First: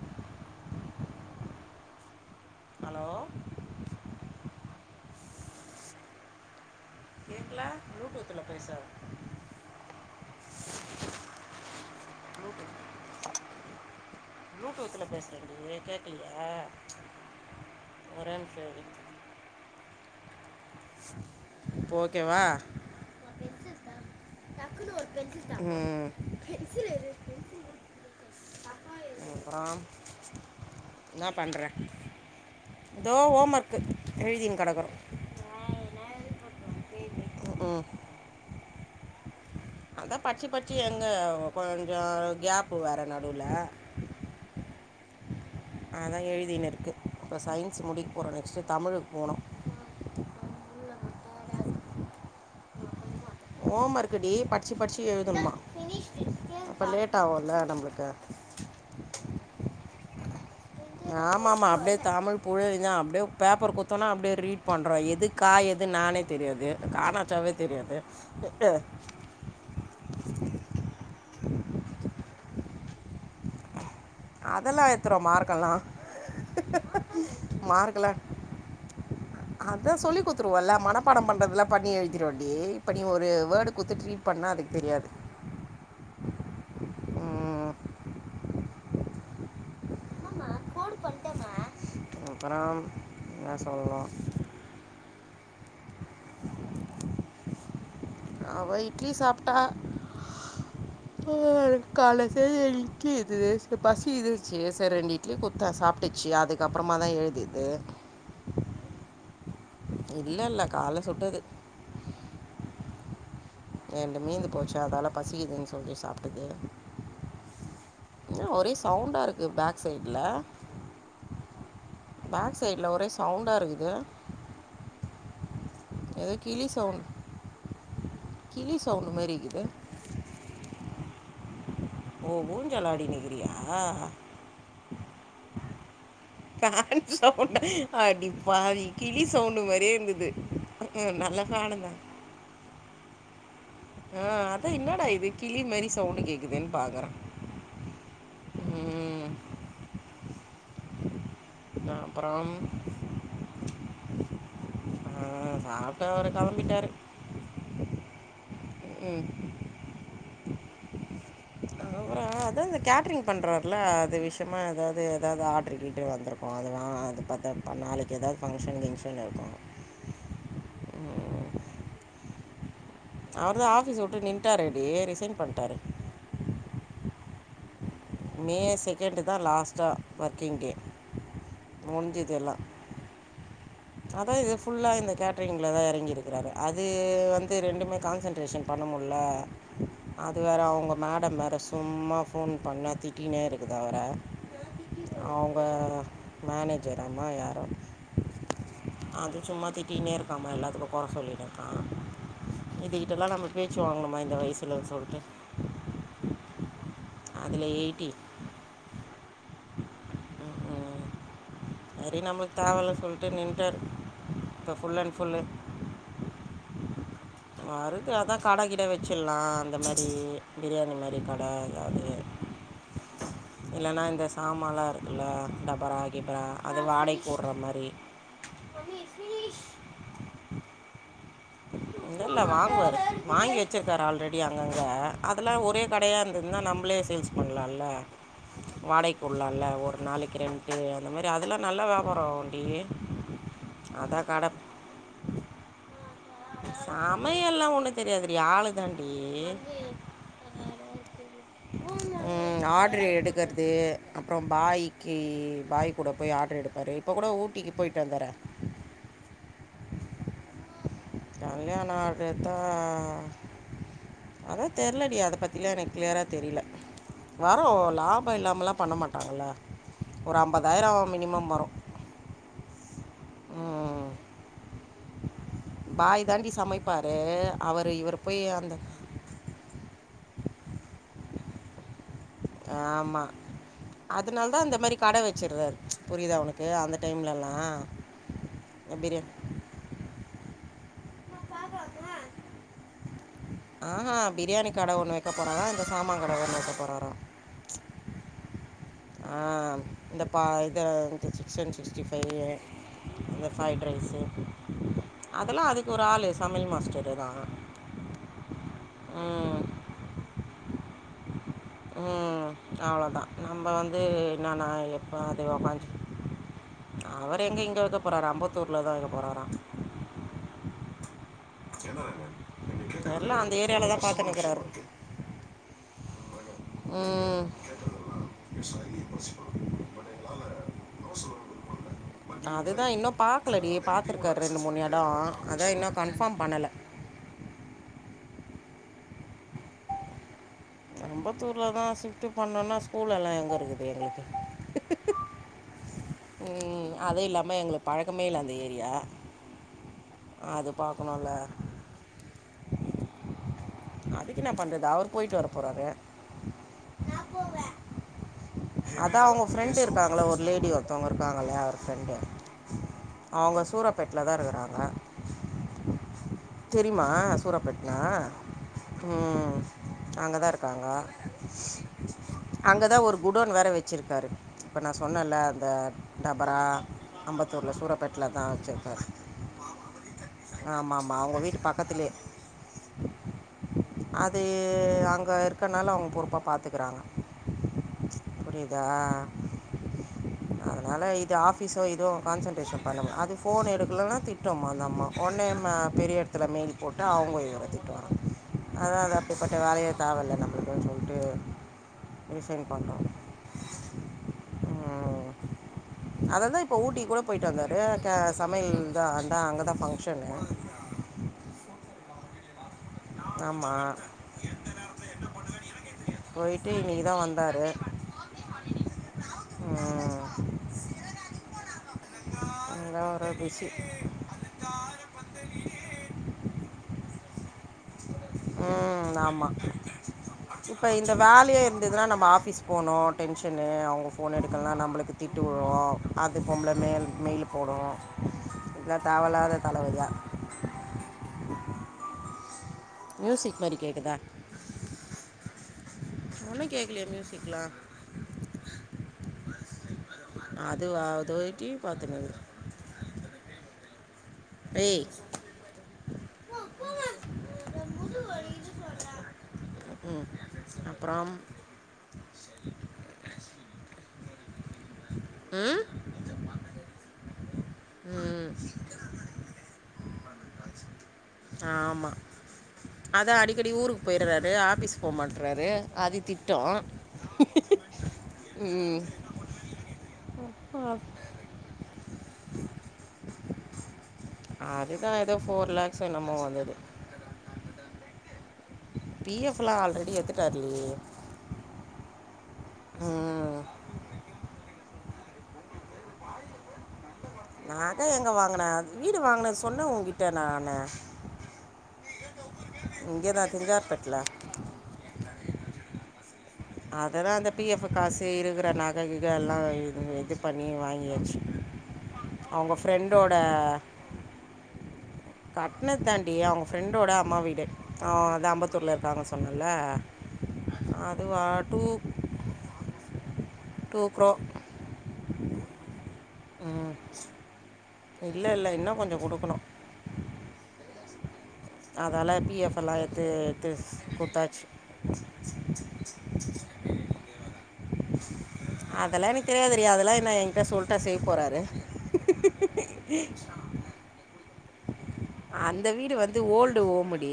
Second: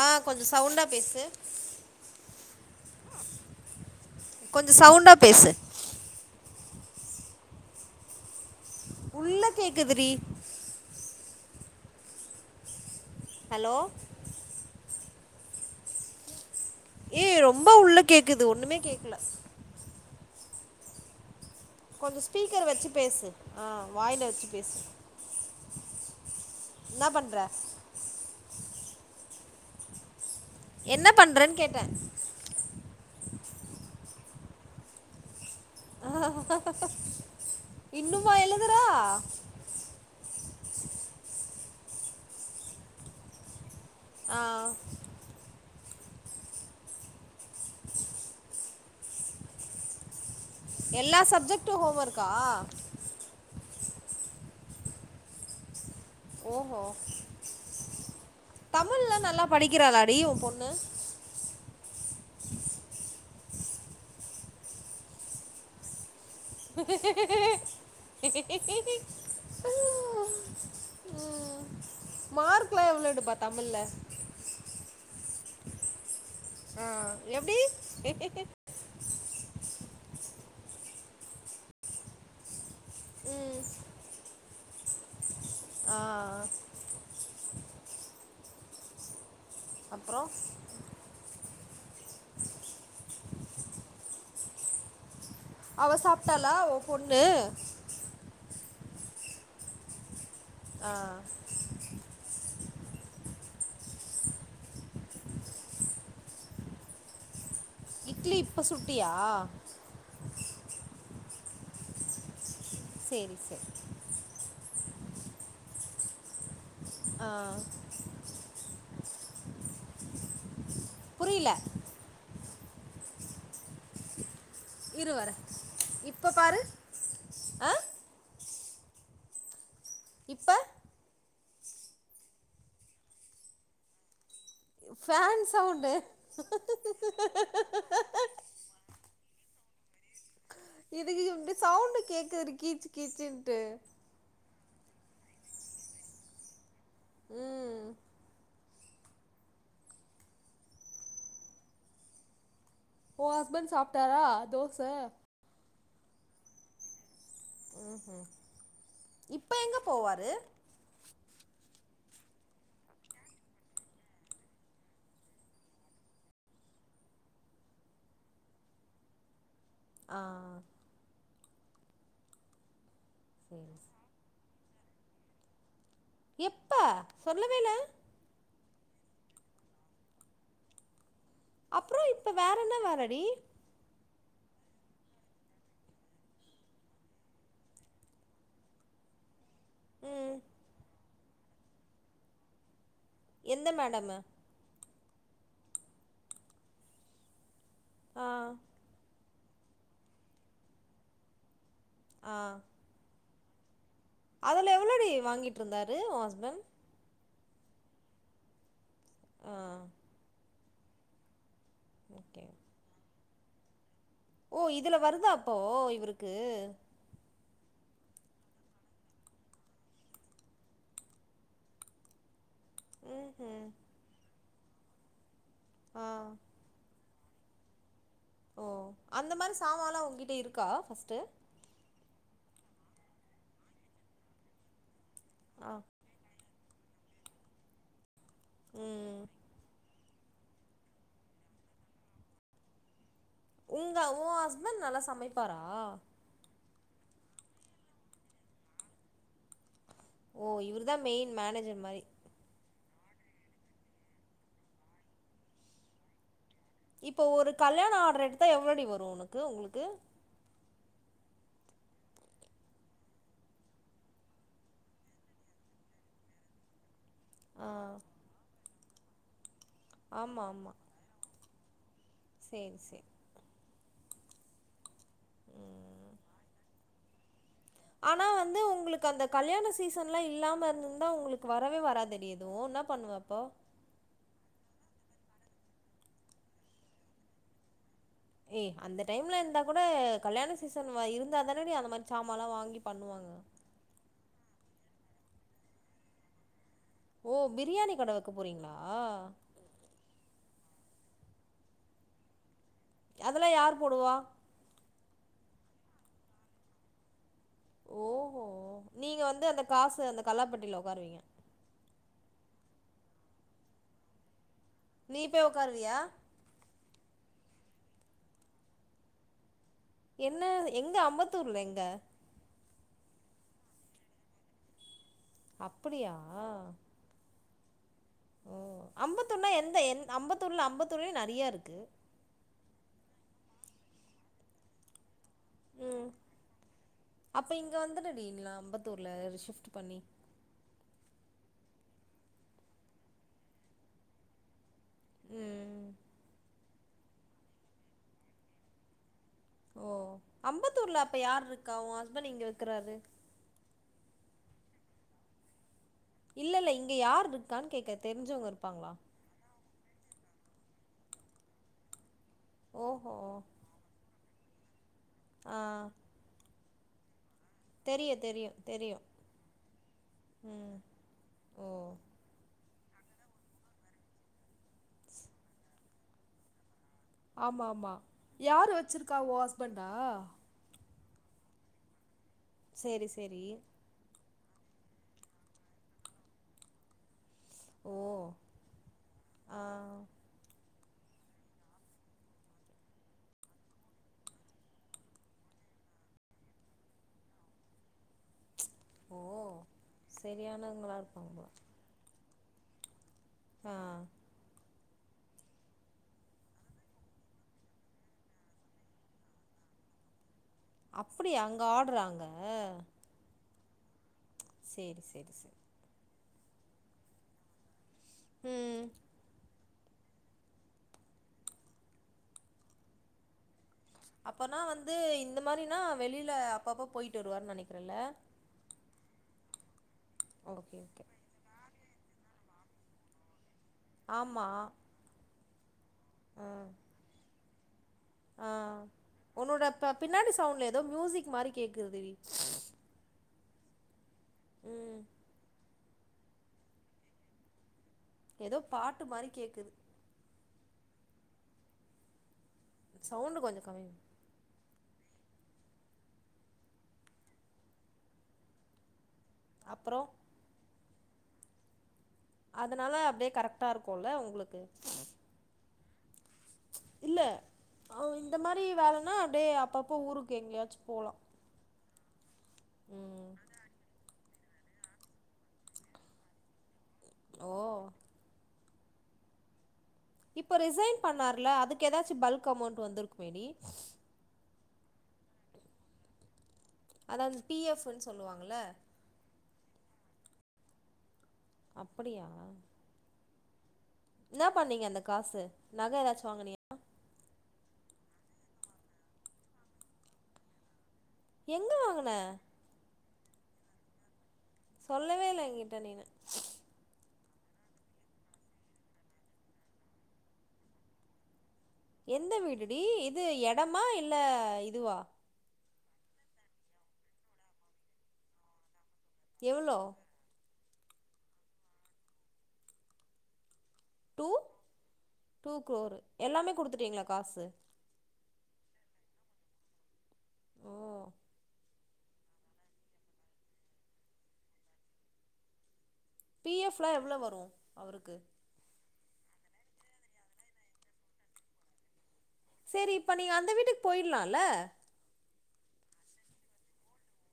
ஆ கொஞ்சோ சவுண்டா பேசு ஹலோ கொஞ்சோ சவுண்டா பேசு கேக்கல ப்ளூடூத் ல பேசு உள்ள கேட்குதுடி ஹலோ ப்ளூடூத்துல பேசறன்றியே கேக்கலையா ஏய் ரொம்ப உள்ள கேக்குது ஒன்னுமே கேட்கல இப்போ கொஞ்சோ ஓகேவா ஸ்பீக்கர் வச்சு பேசு ஆ வாய்ல வச்சு பேசு ம் என்ன பண்ற அப்புறோ என்ன பண்ணுறேன்னு பண்ற கேட்டேன் இதோ ஓம் ஒர்க்கு எழ்தினு கெடக்குறோ ம் இன்னுமா எழுதுறா அதா படிச்சி படிச்சி எங்க கொஞ்சோ கேப்பு வேற நடுவுல ஆ அதுதா எழுதினு இருக்கு இப்ப சயின்ஸ் முடிக்க போறோ நெக்ஸ்ட்டு தமிழுக்கு போனு எல்லா சப்ஜெக்ட்டு ஹோம் ஒர்க்கா ஓம் ஒர்க் டி படிச்சு படிச்சு எழுதணுமா ஓஹோ அப்போ லேட் ஆகும்ல நம்மளுக்கு தமிழ்லா நல்லா படிக்கிறாளா டி ஓன் பொண்ணு ஆமா ஆமா அப்டியே தமிழ் புழு இதா அப்டியே பேப்பர் குடுத்தோனா அப்டியே ரீட் பண்றா எது கா எது நா னே தெரியாது ஒரு காணாச்சாவே தெரியாது ம் மார்க்லா எவ்ளோ எடுப்பா தமிழ்ல அதெல்லா எடுத்துருவா மார்க்கெல்லா ஆ எப்படி மார்க்குலா எ- அதா சொல்லி குடுத்துருவோம்ல்ல மனப்பாடோ பண்றதுல்லா பண்ணி எழுதிருவா டி இப்டி ஒரு ம். வேர்டு குடுத்து ட்ரீட் பண்ணா அது தெரியாது அ ஆ ம், அப்பறோ அப்பறோ என்ன சொல்லனு அவ சாப்பிட்டாலா ஓன் பொண்ணு அவ இட்லி சாப்பிட்டா ஆ கால்ல செஞ்ச இட்லி இருந்தது இது பசி இந்துச்சு சேரி ரெண்டு இட்லி குத்தே சாப்பிட்டுச்சு அதுக் அதுக்கப்பறமா தா எழ்திது இட்லி இப்ப சுட்டியா இல்லல்ல கால்ல சுட்டது சேரி சேரி ரெண்டு மீந்து போச்சு அதால பசிக்குதுனு சொல்லி சாப்பிடுது ஆ என்ன ஒரே சவுண்டா இருக்கு பேக் சைட்ல புரியில பேக் சைட்ல ஒரே சவுண்டா இருக்குது இரு வர்ரே எதோ கிளி சவுண்ட் ஆ கிளி சவுண்ட் மாரி இக்குது இப்ப ஓ ஊஞ்சலாடினிகிறீயா ஃபேன் சவுண்டு ஃபேன் சவுண்டா அடி பாவி கிளி சவுண்டு மாரி இருந்தது ம், இதுக்கு நல்ல இப்டி ஃபேனு தான் சவுண்ட்டு கேக்குது டி கீச்சு கீச்சுன்ட்டு ஆ அதா என்னடா இது கிளி மேரி சவுண்ட் கேக்குதேன் பாக்கறே ம் அ அப்பறோ ஓ ஹஸ்பண்ட் சாப்ட்டாரா தோச ஆ சாப்ட்டு அவரு களம்பிட்டாரு ம் இப்ப எங்க போவாரு அதா அந்த கேட்ரிங் பண்ணுறருல்ல அது விஷயமா எதாவது எதாவது ஆர்ட்ரு கிர்ட்ரு வந்திருக்கு அது வா அது பாத்தா ப்ப நாளைக்கி ஏதாவது ஃபங்ஷனு கிங்ஷன்னு இருக்கு ஆ அவர்தா சேரி ஆஃபீஸ விட்டு நின்ட்டாரெடி ரிசைன் பண்ட்டாரு எப்ப சொல்லவேயில்ல மே செகண்டு தா லாஸ்ட்டா ஒர்க்கிங் டே அப்புறோ இப்ப முடிஞ்சுது எல்லா வேற என்ன வேலடி அதா இத ஃபுல்லா இந்த கேட்டரிங்ல தா எறங்கிருக்குறாரு அது வந்து ரெண்டுமே கான்சன்ட்ரேஷன் பண்ணமுல்ல ம் அது வேற அவங்க மேடம் வேற சும்மா ஃபோன் பண் எந்த ட்டினேருக்குது அவர மேடமு அவுங்க மேனேஜர் அம்மா யாரோ ஆ அது சும்மா திட்டினே இருக்காம்மா எல்லாத்துக்கு கொற சொல்லினேருக்கா ஆ இதுகிட்டல்லா நம்ம பேச்சு வாங்கனும்மா அதுல எவ்ளோடி வாங்கிட்டுருந்தாரு ஒ ஹஸ்பண்ட் அதுல எயிட்டி ஆ செரி ஓகே நம்மளுக்கு தேவல்லனு சொல்ட்டு நின்ட்டாரு ஓ இதுல வருதா அப்போ இவருக்கு வருது அதா கட கிட வச்சிர்லா அந்த மாரி பிரியாணி மாரி கட எதாவது ம் ம் இல்லன்னா இந்த சாமலா இருக்குல்ல டபரா ஆ கிபரா அது வாடைக் போட்ற மாரி ஓ அந்த மாரி சாமான்லா உங்கிட்ட இருக்கா ஃபஸ்ட்டு இல்ல வாங்குவார் வாங்கி வச்சிருக்கரு ஆல்ரெடி அங்கங்க அதெல்லா ஆ ஒரே கடையா இருந்ததுனா நம்பளே சேல்ஸ் பண்லால்ல ம் வாடைக்கி உல்லால்ல ஒரு நாளைக்கி ரெண்ட்டு அந்த மாதிரி அதெல்லா நல்லா வியாபாரோ அவுன்டி உங்க ஒ ஹஸ்பண்ட் நல்லா சமைப்பாரா சமையல்லாம் ஒண்ணு தெரியாது டி ஆளு தாண்டி ஓ இவர் தா மெயின் மேனேஜ் ம் ஆர்டரு எடுக்கறது அப்புறோ பாய்க்கி பாய் கூட போய் ஆர்டரு எடுக் இப்போ ஒரு கல்யாணோ ஆர்டர் எடுத்தா எவ்ளோடி வரு உனக்கு உங்களுக்கு கல்யாணோ ஆர்டர் எடுத்தா அதா தெர்லடி அத பத்திலா எனக்கு கிளியரா தெரில வரு ஆ லாபோ இல்லாமலா பண்ண மாட்டாங்கல்ல ஒரு ஆமா ஐம்பதாயிரோ மினிமம் வரு சேர் சேரி ம். பாய் தாண்டி சமைப்பாரு அவரு இவரு ஆனா போய் வந்து அந்த உங்களுக்கு அந்த கல்யாண சீசன்லா இல்லாம இருந்துருந்தா உங்களுக்கு வரவே வராதேடி ஆமா அதுனால தா இந்த மாரி கட வச்சிர்றாரு புரியுதா உனக்கு அந்த டைம்லல்லா ஏ அந்த டைம்ல இருந்தா கூட கல்யாண சீசன் இருந்தாதான டி அந்த மாரி சாமான்ல்லா வாங்கி பண்ணுவாங்க ஆ பிரியாணி கட ஒன்னு வைக்க போறாரா இந்த சாமா கட ஒன்னு வைக்க போறாரா ஓ பிரியாணி கட வைக்க போறீங்களா ஆ இந்த பா இத இந்த சிக்கன் சிக்ஸ்டி ஃபைவ் இந்த அதெல்லா யார் ஃப்ரைட் போடுவா ரைஸ்ஸு அதெல்லா அதுக்கு ஒரு ஆளு சமையல் மாஸ்டர்தா ஓஹோ நீங்க வந்து அந்த காசு அந்த கல்லாப்பெட்டில ஒக்காருவீங்க ம் அவ்வளதா நம்ப வந்து இன்னு நா எப்ப நீ அது போய் ஒக்காந்து உக்காருவியா அவரு எங்க இங்க வைக்க போறாரு அம்பத்தூர்லதா வைக்க போறாரா என்ன எங்க அம்பத்தூர்ல எங்க தெரில அந்த ஏரியால தா பாத்துன்னு இக்குறாரு அப்டியா ம் விவசாயி பசிப்பா அம்பத்தூர்னா எந்த எந் பட் எங்களால அம்பத்தூர்ல நோ அம்பத்தூர்லயே சொல்ல நெறையா இருக்கு விருப்போ இல்ல அதுதா இன்னு பாக்கலடி பாத்துருக்காரு ரெண்டு மூணு எடோ அதா இன்னு ம் கன்ஃபார்ம் பண்ணல அப்ப இங்க வந்துருடி இங்க அம்பத்தூர்ல ஷிஃப்ட் பண்ணி அம்பத்தூர்ல தா ஷிஃப்ட் பண்ணோன்னா ஸ்கூல் எல்லா எங்க இருக்குது எங்களுக்கு ம் ம் அதுவு இல்லாம எங்களுக்கு பழக்கமே இல்ல அந்த ஏரியா ஓ அது அம்பத்தூர்ல அப்ப பார்க்கணும்ல யார் இருக்கா ஒ ஹஸ்பண்ட் இங்க வக்கிறாரு அதுக்கு என்ன பண்றது அவரு போயிட்டு வர போறாரு இல்ல இல்ல இங்க யார் இருக்கான் கேக்கே தெரிஞ்சவங்க இருப்பாங்களா அதா அவுங்க ஃப்ரெண்டு இருக்காங்கள ஒரு லேடி ஒருத்தவங்க இருக்காங்கஇல்லயா அவரு ஃப்ரெண்டு ஓஹோ அவுங்க சூரப்பேட்ல தா இருக்குறாங்க ஆ தெரியுமா சூரப் பேட்லா தெரியு தெரியு தெரியு ம் அங்கதா ம் இருக்காங்க ஓ அங்கதா ஒரு குடோன் வேற வச்சிருக்காரு இப்ப நா சொன்னேன்ல அந்த டபரா ஆமா அம்பத்தூர்ல ஆமா சூரப்பேட்லதா யாரு வச்சிருக்காரு வச்சிருக்கா ஓ ஹஸ்பண்டா ஆமா ஆமா அவுங்க வீட்டு பக்கத்துலயே சேரி செரி அது அங்க இருக்கனால அவுங்க பொறுப்பா பாத்துக்குறாங்க ஓ புரியுதா ஆ அதனால இது ஆஃபீஸோ இதுவு கான்சன்ட்ரேஷன் பண்ண முடில அது ஃபோன் எடுக்கலனா திட்டும்மா அந்த அம்மா ஒடனேம்மா பெரிய எடத்துல மெயில் போட்டு அவுங்க இவர திட் அதா அதா ஓ அப்டிப்பட்ட வேலயே தேவ இல்ல நம்மளுக்குன் சரியானவங்களா சொல்லிட்டு இருப்பாங்க போல ரிசைன் பண்றோ ஆ அததா இப்ப ஊட்டிக் கூட போயிட்டு வந்தாரு கே சமையல் தா அதா அங்கதா பங்க்ஷனு அப்டியா அங்க ஆர்டரா அங்க ஆமா சேரி சேரி சேரி போயிட்டு இன்னைக்குதா வந்தாரு ம் ம் இந்தா ஒரு பிசி அப்பனா வந்து இந்த மாரினா வெளில அப்பப்போ போயிட்டு வருவாருன் நினைக்கிறேல ம் ஆமா ஓகே இப்ப ஓகே இந்த வேலையா இருந்ததுன்னா நம்ம ஆபிஸ் போனோ டென்ஷன்னு அவங்க ஃபோன் ஆமா எடுக்களனா நம்பளுக்கு திட்டு விழு அது பொம்பள மேல் மெயில் போடு ஆ உன்னோட பப் பின்னாடி சவுண்ட்ல ஏதோ மியூசிக் மாரி கேக்குதுவி மியூசிக் மாரி கேக்குதா ம் ஒனுமே கேக்கலையே மியூசிக்லா ஏதோ பாட்டு மாரி கேக்குது அதுவா அதோ டீவி பாத்துனுக் சவுண்டு கொஞ்ச கம்மி ஏய் [inaudible] அப்றோ ம் அப்புறம் அதனால அப்டியே கரெக்ட்டா இருக்குல உங்களுக்கு ம் இல்ல அவ இந்த ம் மாரி வேலைன்னா அப்டியே அப்பப்போ ஊருக்கு எங்கயாச்சு போலா ஆமா ம் அதா அடிக்கடி ஊருக்கு போயி றாரு ஆஃபீஸ் போக மாட்றாரு அது திட்டு ஓ ம் இப்ப ரிசைன் பண்ணாருல அதுக்கு ஏதாச்சு பல்க் அமௌண்ட்டு வந்துருக்குமேடி அதுதா ஏதோ ஃபோர் லேக்ஸ் என்னமோ வந்தது அதாவது பிஎஃப்ன்னு சொல்லுவாங்கள்ல பிஎஃப் எல்லா ஆல்ரெடி எத்துட்டாரு அப்படியா ம் என்னப் பண்ணீங்க அந்த காசு நகை ஏதாச்சு வாங்குனியா நாகை எங்க வாங்குனே வீடு வாங்கினே சொன்னே உங்கிட்ட நானு எங்க வாங்குன இங்க தா திங்கார்பட்ல சொல்லவே இல்ல எங்கிட்ட நீனு அதெல்லா அந்த பிஎஃப் காசு இருக்கிற நகைகிக எல்லா இதுங்க இது பண்ணி வாங்கியாச்சு எந்த அவங்க வீடுடி இது ஃப்ரெண்டோட எடமா இல்ல இதுவா கட்ணத் தாண்டி அவங்க ஃப்ரெண்டோட அம்மா வீடு அவ அதா அம்பத்தூர்ல இருக்காங்க சொன்னல எவ்ளோ அதுவா டூ டூ டூக் குரோரு எல்லாமே குடுத்துட்டீங்ளா காசு இல்ல இல்ல இன்ன கொஞ்ச குடுக்கணு ஓ அதலா பிஎஃப் எல்லா எத்து எத்து குடுத்தாச்சு பிஎஃப்லா எவ்ளோ வரு அவருக்கு அதெல்லா எனக்கு தெரியாது டி அதெல்லா என்ன என்ட்ட சொல்ட்டா செய்ய போறாரு சரி இப்ப நீ அந்த வீட்டுக்கு போயிலால அந்த வீடு வந்து ஓல்டு ஓம்முடி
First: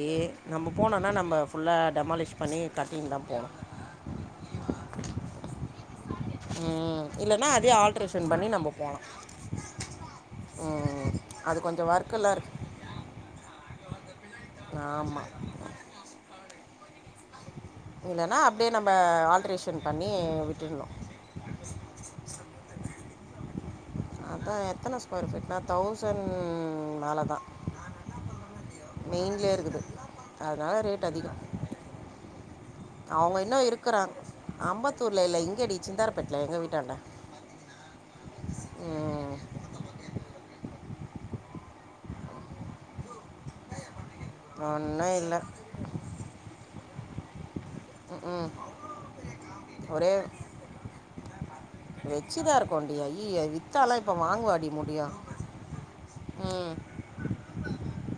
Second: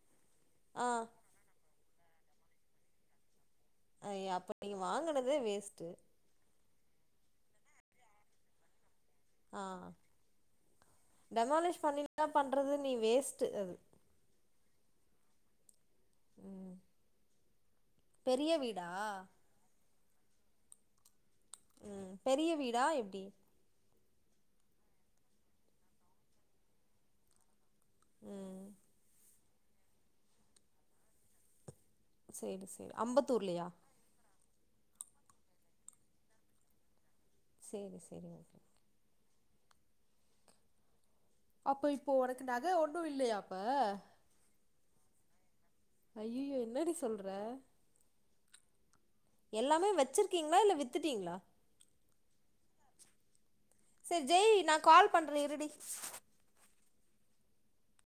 நம்ப ஆ போனோம்ன நம்ப ஃபுல்லா டெமாலிஷ் பண்ணி கட்டிங்தா போணு அய்ய அப்ப நீங்க வாங்குனதே வேஸ்ட்டு உம் இல்லனா அதயே ஆல்ட்ரேஷன் பண்ணி நம்ம போலா ஆஹ் அது டெமாலிஷ் கொஞ்சம் பண்ணினா ஒர்க்கெல்லாம் பண்றது நீ வேஸ்ட்டு அது ஆமா உம் இல்லனா அப்டியே நம்ம ஆல்ட்ரேஷன் பண்ணி விட்டுட்ணு ம் பெரிய வீடா எப்டி அதா எத்தன ஸ்கொயர் ஃபீட்னா தௌசண் மேலதா ம் மெயின்லயே இருக்குது அதனால ரேட் அதிகோ சேரி சேரி அவங்க இன்னு அம்பத்தூர்லயா இருக்குறாங் அம்பத்தூர்ல இல்ல இங்கடி சிந்தாரப்பேட்ல எங்க வீட்டாண்ட சேரி செரிங் ம் அப்ப இப்ப ஒனக்கு நக ஒண்ணு இல்லயா அப்ப ஒன்னு இல்ல ஐயயோ என்னடி சொல்ற ம் ம் எல்லாமே வச்சிருக்கீங்ளா இல்ல வித்துட்டீங்ளா வெச்சுதா இருக்கோண்டி அய்யிய வித்தாலா இப்ப சரி ஜெய் வாங்கவாடி நான் முடியு கால் பண்றேன் இருடி ம்